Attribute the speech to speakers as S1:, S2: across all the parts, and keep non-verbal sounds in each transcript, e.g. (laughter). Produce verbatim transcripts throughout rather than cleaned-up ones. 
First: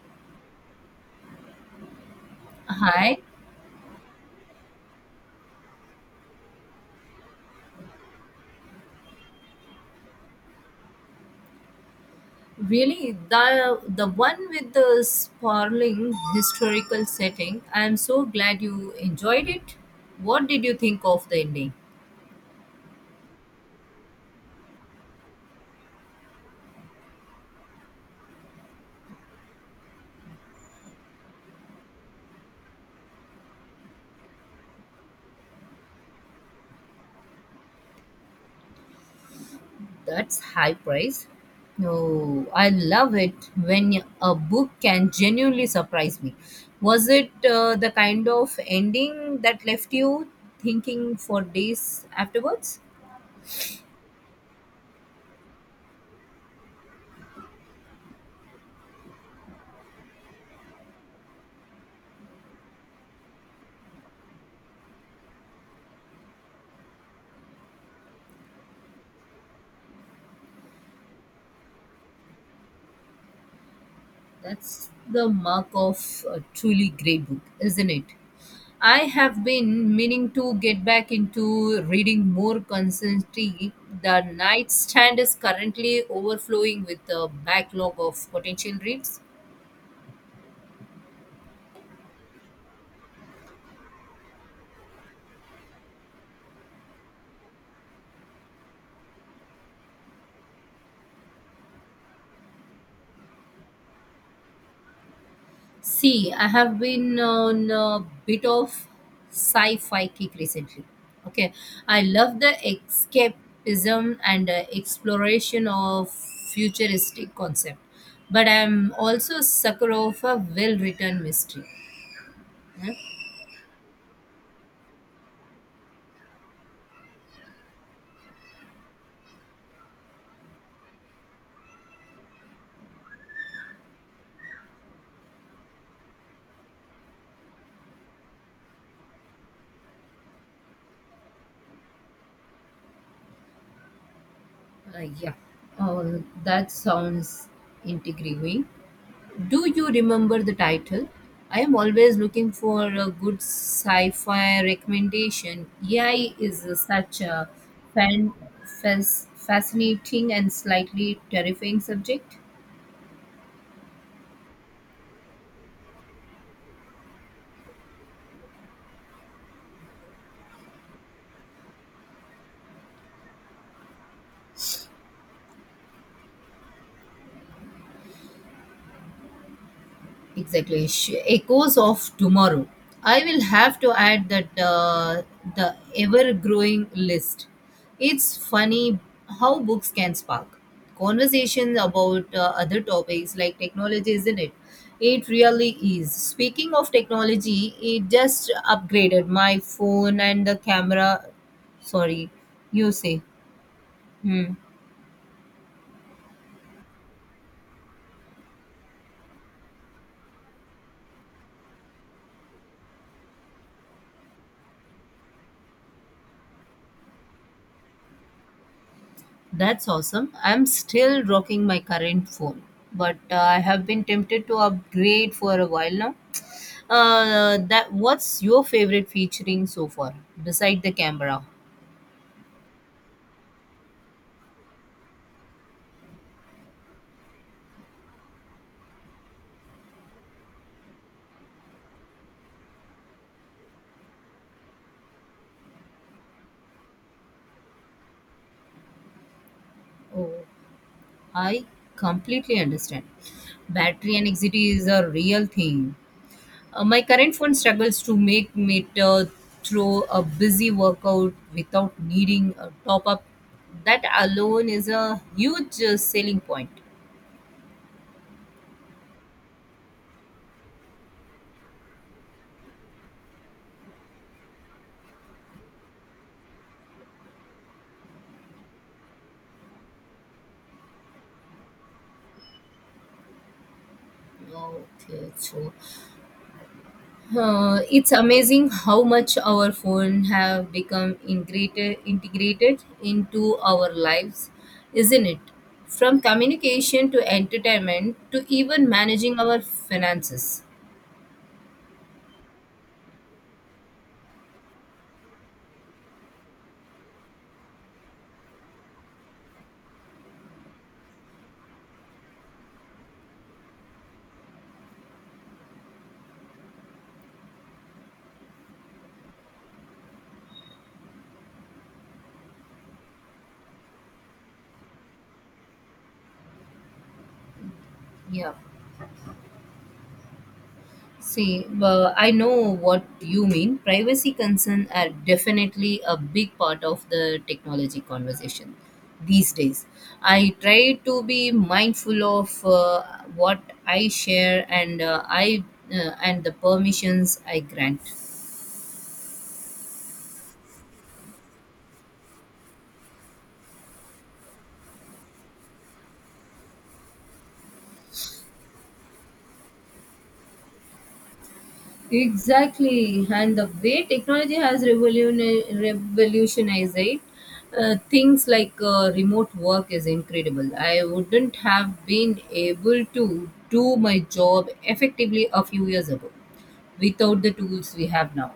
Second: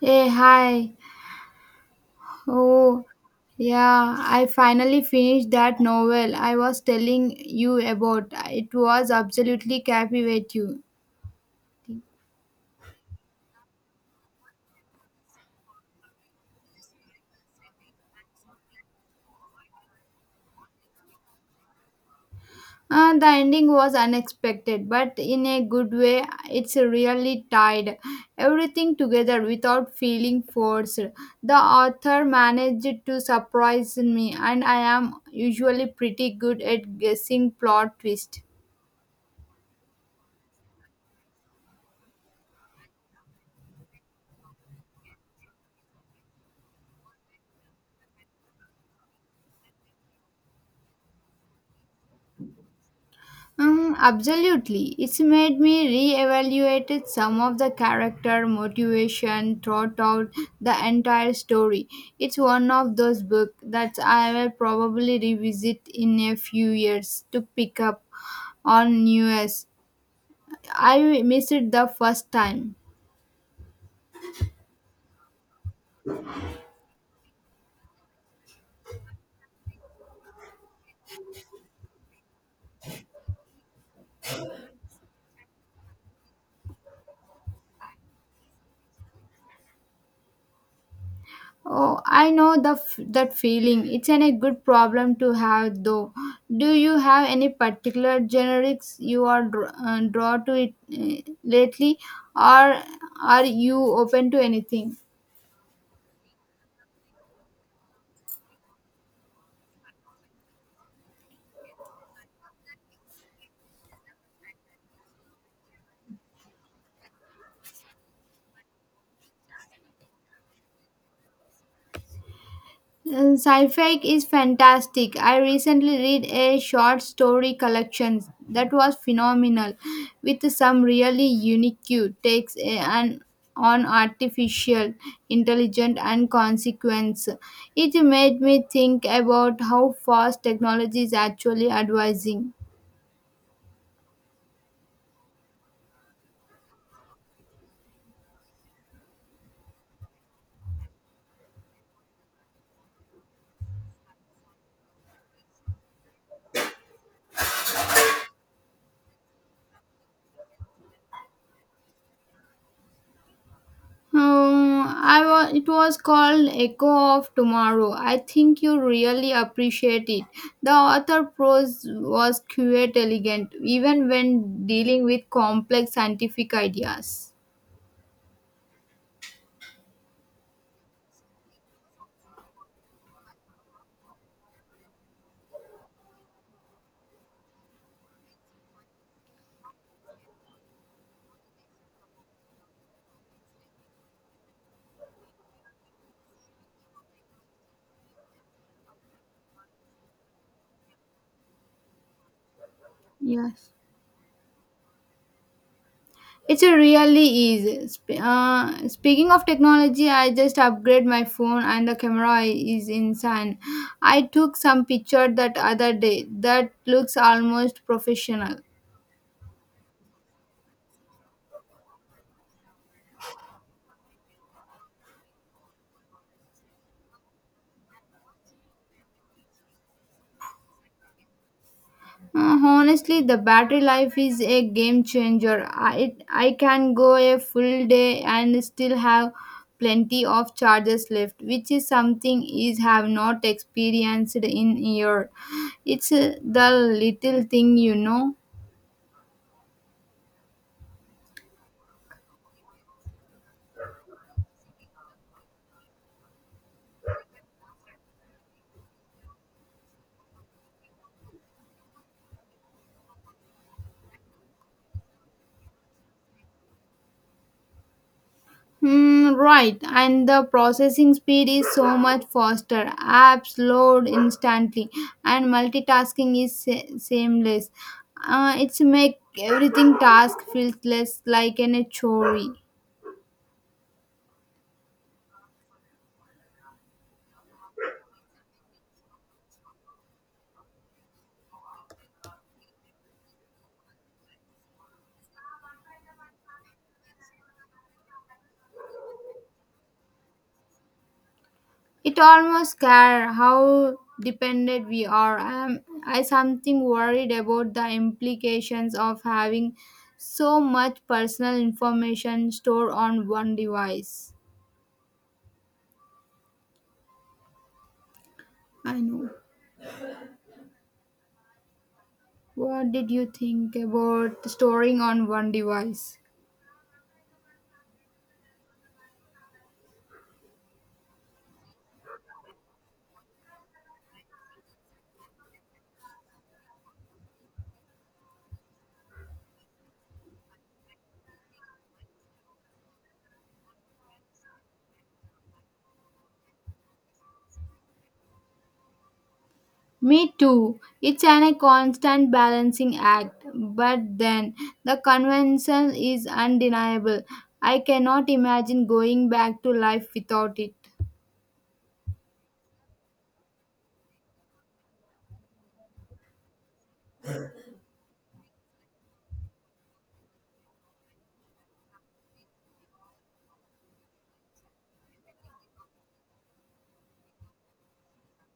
S1: Hey, hi. Oh,
S2: Hi,
S1: yeah, I finally finished that novel I was telling you about. It was absolutely captivating.
S2: really, the the one with the sprawling historical setting. I am so glad you enjoyed it. What did you think of the ending?
S1: Uh, the ending was unexpected, but in a good way, it's really tied everything together without feeling forced. The author managed to surprise me, and I am usually pretty good at guessing plot twist.
S2: That's high praise. No, I love it when a book can genuinely surprise me. Was it uh, the kind of ending that left you thinking for days afterwards?
S1: Um, absolutely. It's made me re-evaluate some of the character motivation throughout out the entire story. It's one of those books that I will probably revisit in a few years to pick up on news. I missed it the first time.
S2: That's the mark of a truly great book, isn't it? I have been meaning to get back into reading more consistently. The nightstand is currently overflowing with a backlog of potential reads.
S1: Oh, I know the f- that feeling. It's an, a good problem to have, though. Do you have any particular generics you are dr- uh, drawn to it uh, lately, or are you open to anything?
S2: See, I have been on a bit of sci-fi kick recently. Okay, I love the escapism and uh, exploration of futuristic concept, but I'm also a sucker of a well-written mystery. Yeah,
S1: Uh, Sci-fi is fantastic. I recently read a short story collection that was phenomenal, with some really unique takes uh, and on artificial intelligence and consequence. It made me think about how fast technology is actually advancing.
S2: Uh, yeah. Oh, that sounds intriguing. Do you remember the title? I am always looking for a good sci fi recommendation. A I is such a fan, fas- fascinating and slightly terrifying subject.
S1: Um, I was. It was called Echo of Tomorrow. I think you really appreciate it. The author prose was quite elegant, even when dealing with complex scientific ideas.
S2: Exactly. Sh- Echoes of tomorrow. I will have to add that uh, the ever growing list. It's funny how books can spark conversations about uh, other topics like technology, isn't it? It really is. Speaking of technology, it just upgraded my phone and the camera. Sorry, you say.
S1: Yes.
S2: Hmm.
S1: It's a really easy. Sp- Uh, speaking of technology, I just upgrade my phone and the camera is insane. I took some picture that other day that looks almost professional.
S2: That's awesome. I'm still rocking my current phone, but uh, I have been tempted to upgrade for a while now. Uh, that What's your favorite featuring so far, beside the camera?
S1: Uh, honestly, the battery life is a game changer. I I can go a full day and still have plenty of charges left, which is something is have not experienced in year. It's uh, the little thing you know.
S2: Oh, I completely understand. Battery anxiety is a real thing. Uh, my current phone struggles to make it uh, through a busy workout without needing a top up. That alone is a huge uh, selling point.
S1: Hmm, right, and the processing speed is so much faster. Apps load instantly, and multitasking is se- seamless. Uh, it's make everything task feels less like an a chore.
S2: Okay, so. Uh, it's amazing how much our phone have become integrated integrated into our lives, isn't it? From communication to entertainment to even managing our finances.
S1: It almost scare how dependent we are. I'm, I something worried about the implications of having so much personal information stored on one device. I know. What did you think about storing on one device?
S2: Yeah. See, well, I know what you mean. Privacy concerns are definitely a big part of the technology conversation these days. I try to be mindful of uh, what I share and uh, I uh, and the permissions I grant.
S1: Me too. It's an, a constant balancing act, but then the convention is undeniable. I cannot imagine going back to life without it.
S2: Exactly, and the way technology has revoluni- revolutionized it, uh, things like uh, remote work is incredible. I wouldn't have been able to do my job effectively a few years ago without the tools we have now,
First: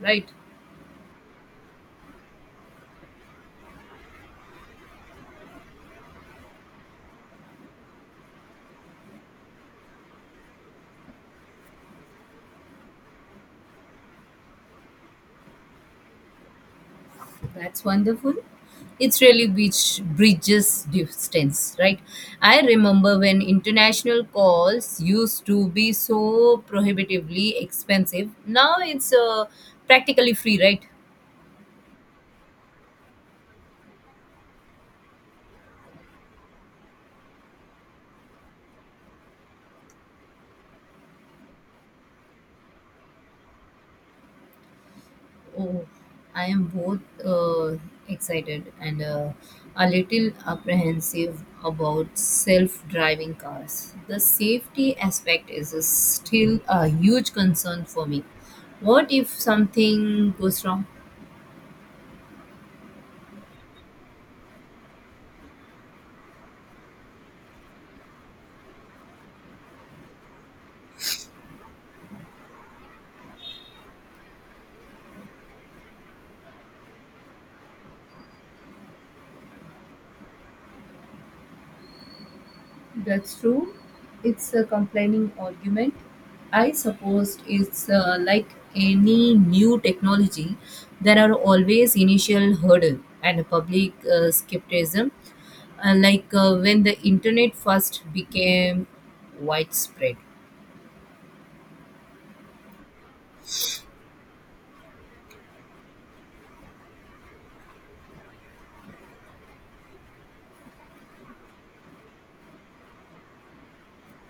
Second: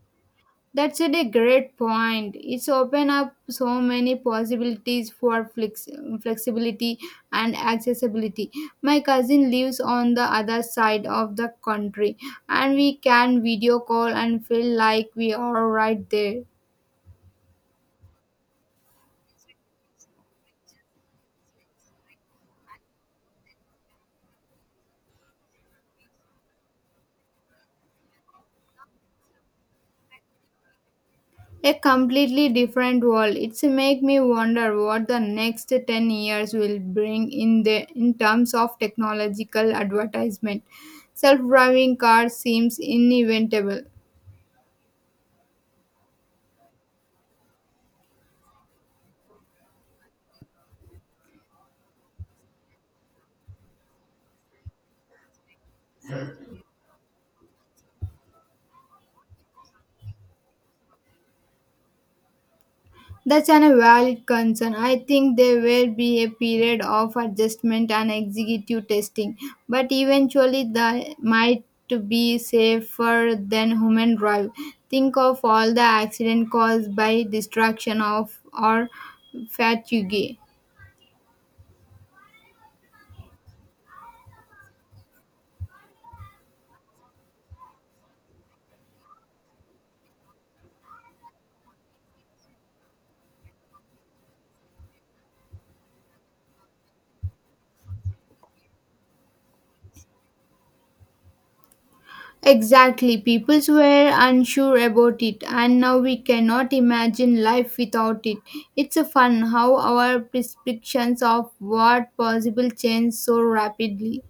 S2: right?
S1: That's a great point. It's open up so many possibilities for flex- flexibility and accessibility. My cousin lives on the other side of the country, and we can video call and feel like we are right there.
S2: That's wonderful. It's really which bridges distance, right? I remember when international calls used to be so prohibitively expensive. Now it's uh, practically free, right?
S1: A completely different world. It's make me wonder what the next ten years will bring in the in terms of technological advertisement. Self-driving cars seems inevitable.
S2: Oh, I am both uh, excited and uh, a little apprehensive about self-driving cars. The safety aspect is uh, still a huge concern for me. What if something goes wrong?
S1: That's an a valid concern. I think there will be a period of adjustment and executive testing, but eventually that might to be safer than human drive. Think of all the accident caused by distraction of or fatigue.
S2: That's true. It's a complaining argument. I suppose it's uh, like any new technology, there are always initial hurdle and public uh, skepticism. Uh, like uh, when the internet first became widespread,
S1: Exactly, people were unsure about it, and now we cannot imagine life without it. It's a fun how our prescriptions of what possible change so rapidly.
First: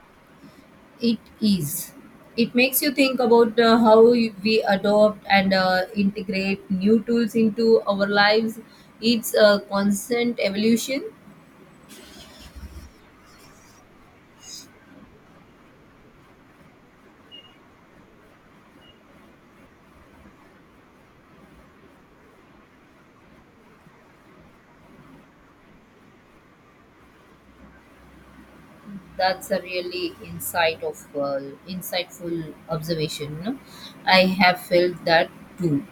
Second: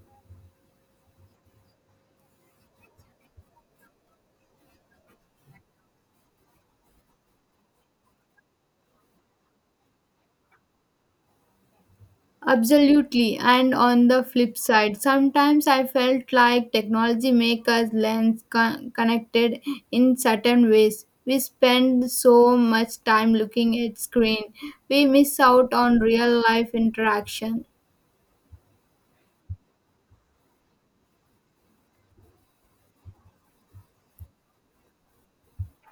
S2: it is. It makes you think about uh, how we adopt and uh, integrate new tools into our lives. It's a constant evolution.
S1: Absolutely. And on the flip side, sometimes I felt like technology makes us less con- connected in certain ways. We spend so much time looking at screen, we miss out on real life interaction.
S2: That's a really insight of uh, insightful observation. You know? I have felt that too.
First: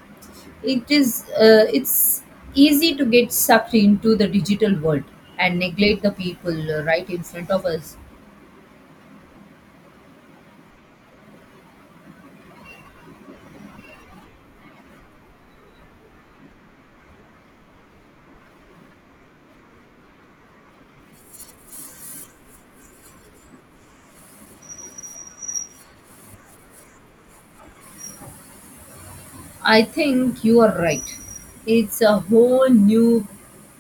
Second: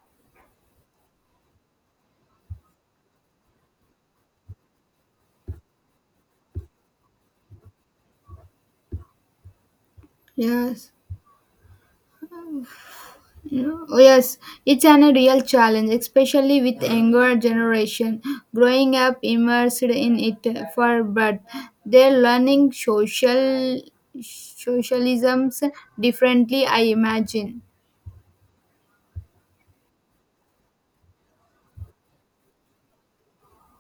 S2: It is uh, it's easy to get sucked into the digital world and neglect the people uh, right in front of us.
S1: Yes. Oh, yes, it's an, a real challenge, especially with younger generation growing up immersed in it for birth. They're learning social socialisms differently, I imagine.
S2: I think you are right. It's a whole new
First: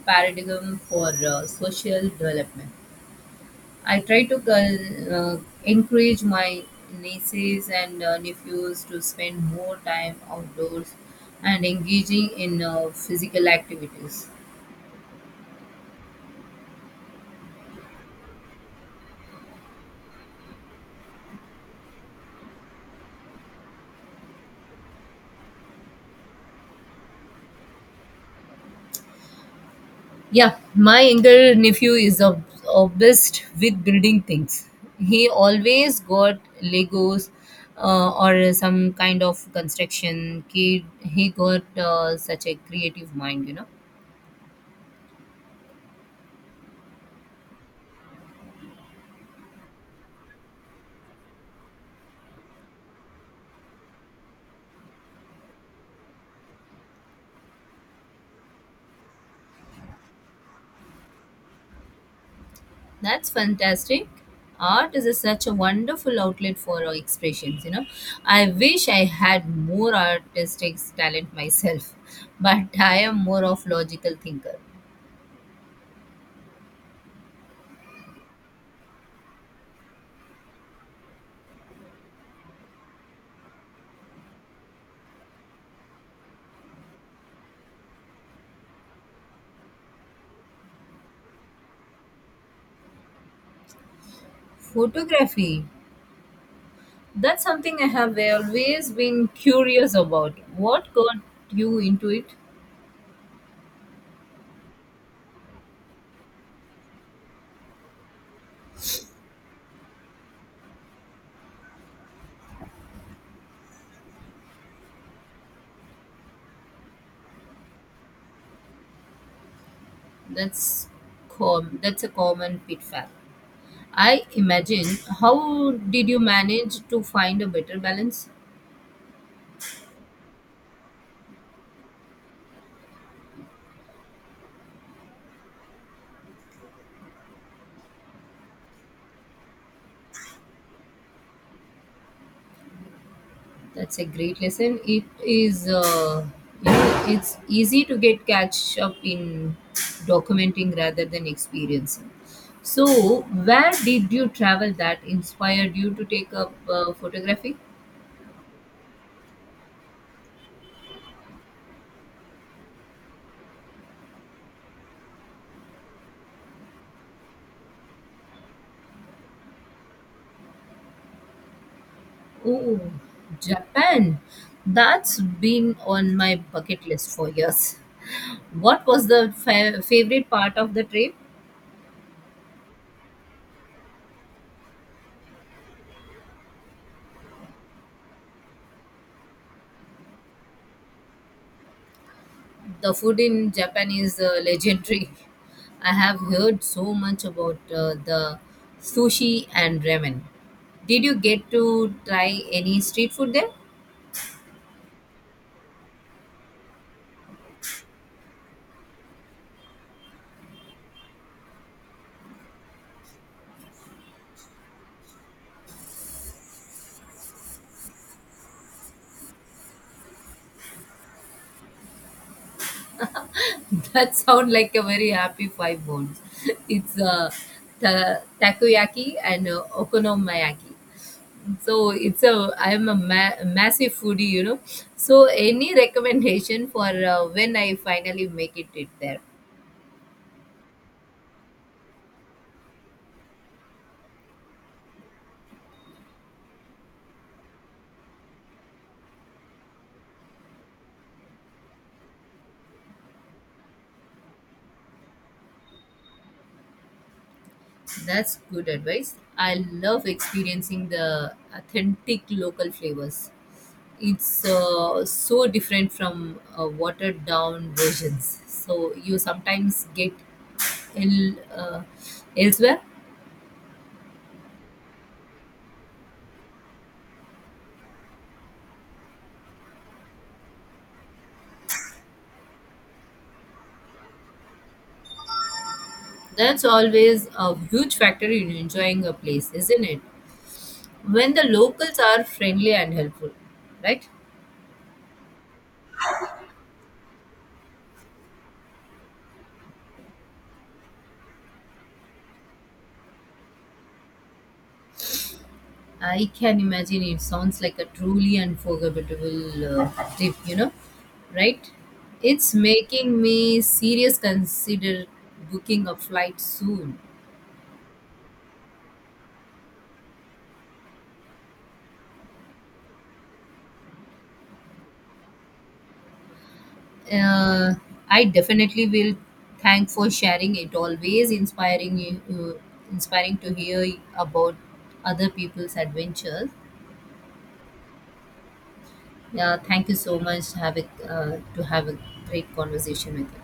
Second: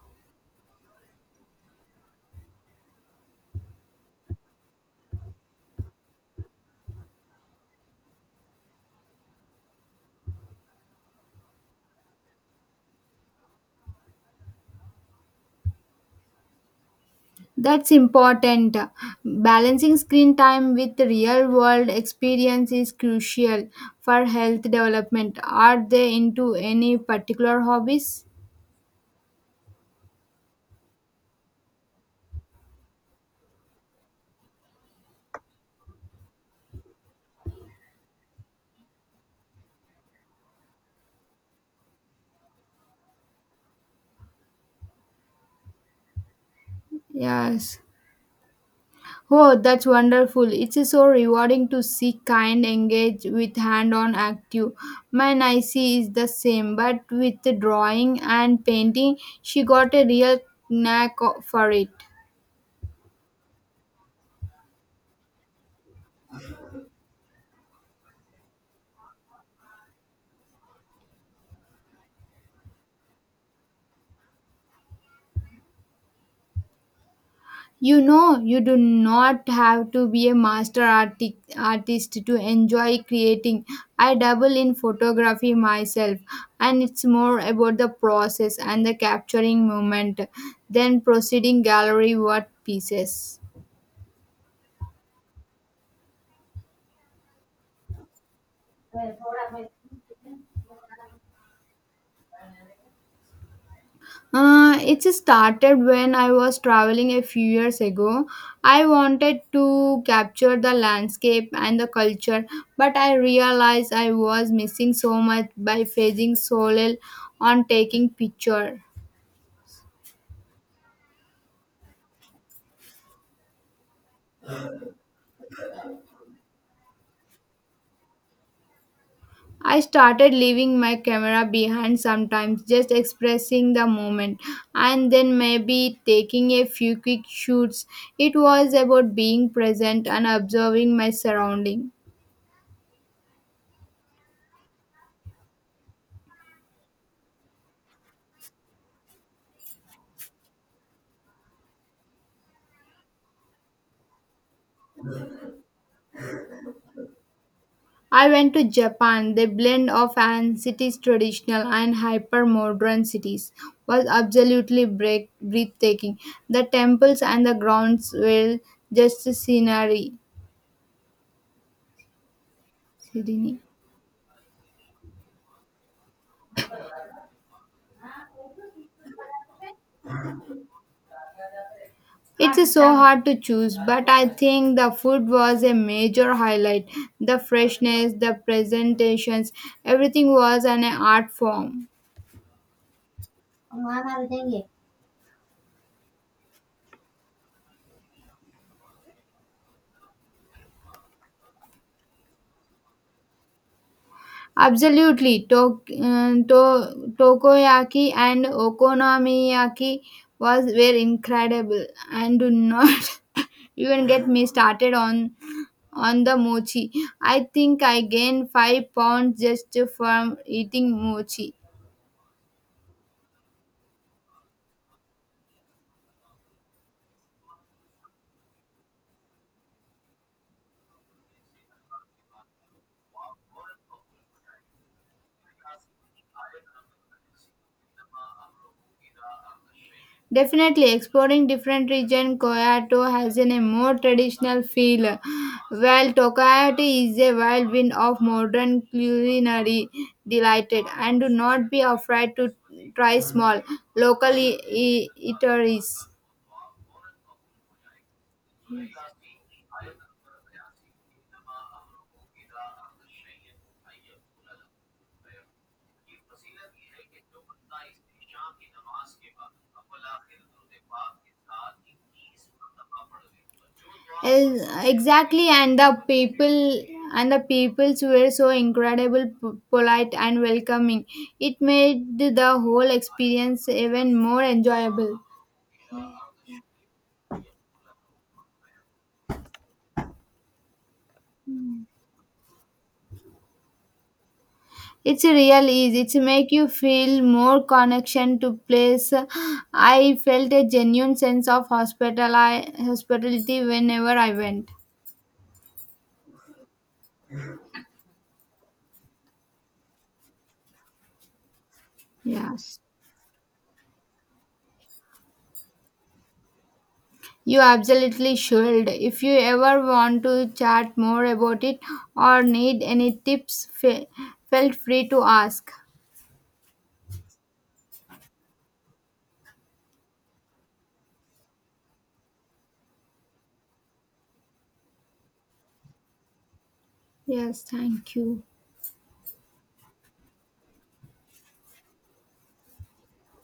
S2: paradigm for uh, social development. I try to uh, uh, encourage my nieces and uh, nephews to spend more time outdoors and engaging in uh, physical activities.
S1: That's important. Balancing screen time with real world experience is crucial for health development. Are they into any particular hobbies?
S2: Yeah, my younger nephew is ob- obsessed with building things. He always got Legos uh, or some kind of construction kid. He got uh, such a creative mind, you know.
S1: Yes. Oh, that's wonderful. It's so rewarding to see kind engage with hand on active. My Nicey is the same, but with the drawing and painting, she got a real knack o- for it.
S2: That's fantastic. Art is a- such a wonderful outlet for our expressions, you know. I wish I had more artistic talent myself, (laughs) but I am more of logical thinker.
S1: You know, you do not have to be a master arti- artist to enjoy creating. I dabble in photography myself, and it's more about the process and the capturing moment than proceeding gallery work pieces.
S2: Photography, that's something I have always been curious about. What got you into it?
S1: Uh, it started when I was traveling a few years ago. I wanted to capture the landscape and the culture, but I realized I was missing so much by facing solo on taking picture.
S2: That's com- that's a common pitfall. I imagine. How did you manage to find a better balance?
S1: I started leaving my camera behind sometimes, just expressing the moment and then maybe taking a few quick shoots. It was about being present and observing my surrounding.
S2: That's a great lesson. It is, uh, you know, it's easy to get catch up in documenting rather than experiencing. So, where did you travel that inspired you to take up uh, photography?
S1: I went to Japan. The blend of an traditional and hyper-modern cities was absolutely break- breathtaking. The temples and the grounds were just scenery.
S2: Oh,
S1: scenery.
S2: Japan. That's been on my bucket list for years. (laughs) What was the fa- favorite part of the trip?
S1: It's so hard to choose, but I think the food was a major highlight. The freshness, the presentations, everything was an art form.
S2: The food in Japan is uh, legendary. (laughs) I have heard so much about uh, the sushi and ramen. Did you get to try any street food there?
S1: Absolutely, Tok- uh, to- Tokoyaki and Okonomiyaki was were incredible, and do not (laughs) even get me started on on the mochi. I think I gained five pounds just from eating mochi.
S2: (laughs) That sounds like a very happy five bones. (laughs) It's uh, ta- takoyaki and uh, okonomiyaki. So it's a I'm a ma- massive foodie, you know. So any recommendation for uh, when I finally make it, it there?
S1: Definitely exploring different region, Kyoto has an, a more traditional feel, while Tokyo is a whirlwind of modern culinary delighted. And do not be afraid to try small local e- e- eateries.
S2: That's good advice. I love experiencing the authentic local flavors. It's uh, so different from uh, watered down versions. So you sometimes get ill, uh, elsewhere.
S1: Yes, exactly, and the people and the peoples were so incredible, p- polite, and welcoming. It made the whole experience even more enjoyable.
S2: That's always a huge factor in enjoying a place, isn't it? When the locals are friendly and helpful, right?
S1: It's a real ease. It's make you feel more connection to place. I felt a genuine sense of hospital hospitality whenever I went.
S2: I can imagine it sounds like a truly unforgettable uh, trip, you know, right? It's
S1: Yes.
S2: making me serious consider booking a flight soon.
S1: You absolutely should. If you ever want to chat more about it or need any tips, fe- felt free to ask.
S2: Uh, I definitely will. Thank for sharing it. Always inspiring you, uh, inspiring to hear about other people's adventures.
S1: Yes, thank you.
S2: Yeah, thank you so much. Have a, uh, to have a great conversation with you.